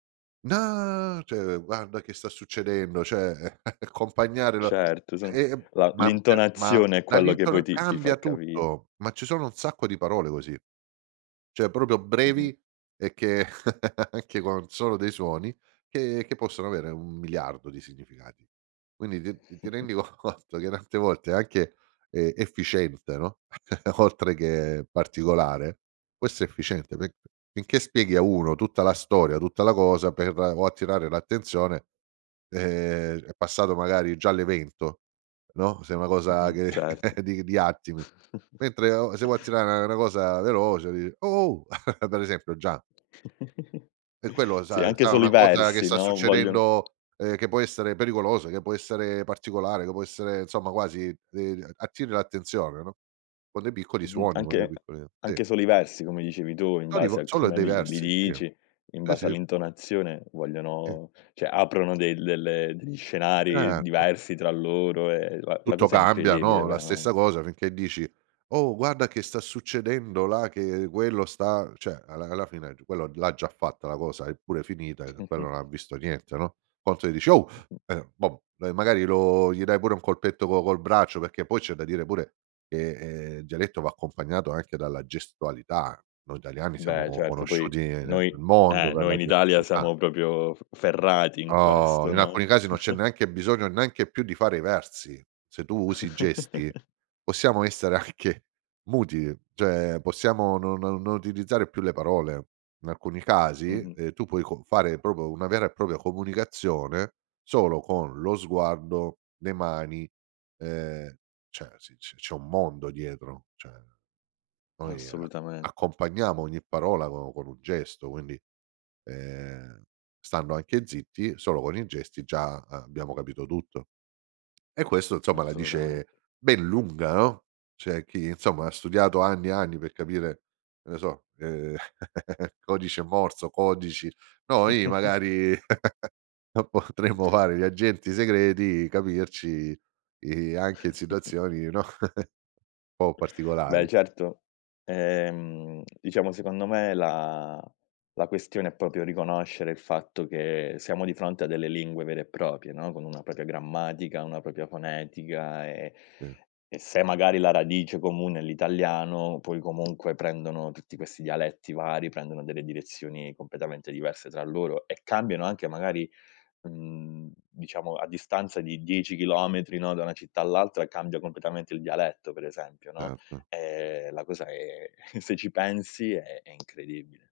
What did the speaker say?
No, cioè guarda che sta succedendo, cioè accompagnare la Certo son e, ehm, la ma ma l'intonazione è quello che poi dall'intona ti ti fa cambia capire. tutto, ma ci sono un sacco di parole così. Cioè proprio Mh-mh. brevi, e che anche con un solo dei suoni, che che possono avere un miliardo di significati. Quindi ti ti rendi co conto che tante volte, ehm, anche efficiente, no, oltre che particolare questo è efficiente, perché finché spieghi a uno tutta la storia, tutta la cosa, per o attirare l'attenzione, ehm, è passato magari già l'evento, no, se una cosa Mh-mh. che Certo. di di attimi. Mentre o e se vuoi attirare una cosa veloce, di: "Oh-oh!" Ad esempio già E quello lo Sì, sa anche sa solo i una cosa che versi, sta no, vogliono succedendo, ehm, che può essere pericolosa, che può essere particolare, che può essere insomma quasi de attiri l'attenzione, no, con dei piccoli Mh-mh. suoni, con dei Anche piccoli sì. anche solo i versi come dicevi tu, in base [unintelligible] a ,sono come dei li li versi. Sì. dici, in Sì, base sì. all'intonazione Sì. vogliono cioè aprono dei delle degli scenari Certo. diversi tra loro, e la la Tutto cosa è cambia, incredibile no, la veramente. stessa cosa finché dici: "Oh, guarda che sta succedendo là, che quello sta" Cioè alla alla fine quello l'ha già fatta la cosa, è pure finita, e quello non ha visto niente, no. Quanto gli dici: "Oh!" Mh-mh. eh, va magari lo gli dai pure un colpetto co col braccio, perché poi c'è da dire pure che, ehm, il dialetto va accompagnato anche dalla gestualità. Noi italiani siamo Beh, co certo poi conosciuti nel noi mondo eh, per noi la in Italia gestualità. siamo proprio f ferrati in Oh, questo, in alcuni no? casi, non c'è neanche bisogno neanche più di fare i versi. Se tu usi i gesti, possiamo essere anche muti, cioè possiamo no no non utilizzare più le parole. In alcuni casi, Mh-mh. ehm, tu puoi con fare proprio una vera e propria comunicazione, solo con lo sguardo, le mani, ehm, cioè si se c'è un mondo dietro. Cioè noi, Assolutament accompagniamo ogni parola co con un gesto, quindi, ehm, stando anche zitti, solo con i gesti già, ehm, abbiamo capito tutto. E questo insomma la dice Assolutamente. ben lunga, no. C'è chi, insomma, ha studiato anni e anni, per capire che ne so, ehm, codice morse, codici noi magari no, potremmo fare gli agenti segreti, capirci, i anche in situazioni, no, un po' Beh particolari. certo, ehm, diciamo secondo me la la questione, è proprio riconoscere il fatto che siamo di fronte a delle lingue vere e proprie, no, con una propria grammatica, una propria fonetica, e [unintelligible] e se magari la radice comune è l'italiano, poi comunque prendono, tutti questi dialetti vari, prendono delle direzioni completamente diverse tra loro, e cambiano anche magari, mhmm, diciamo a distanza di 10 chilometri, no, da una città all'altra, cambia completamente il dialetto per esempio, no. Certo. Ehm, la cosa è se ci pensi, è è incredibile.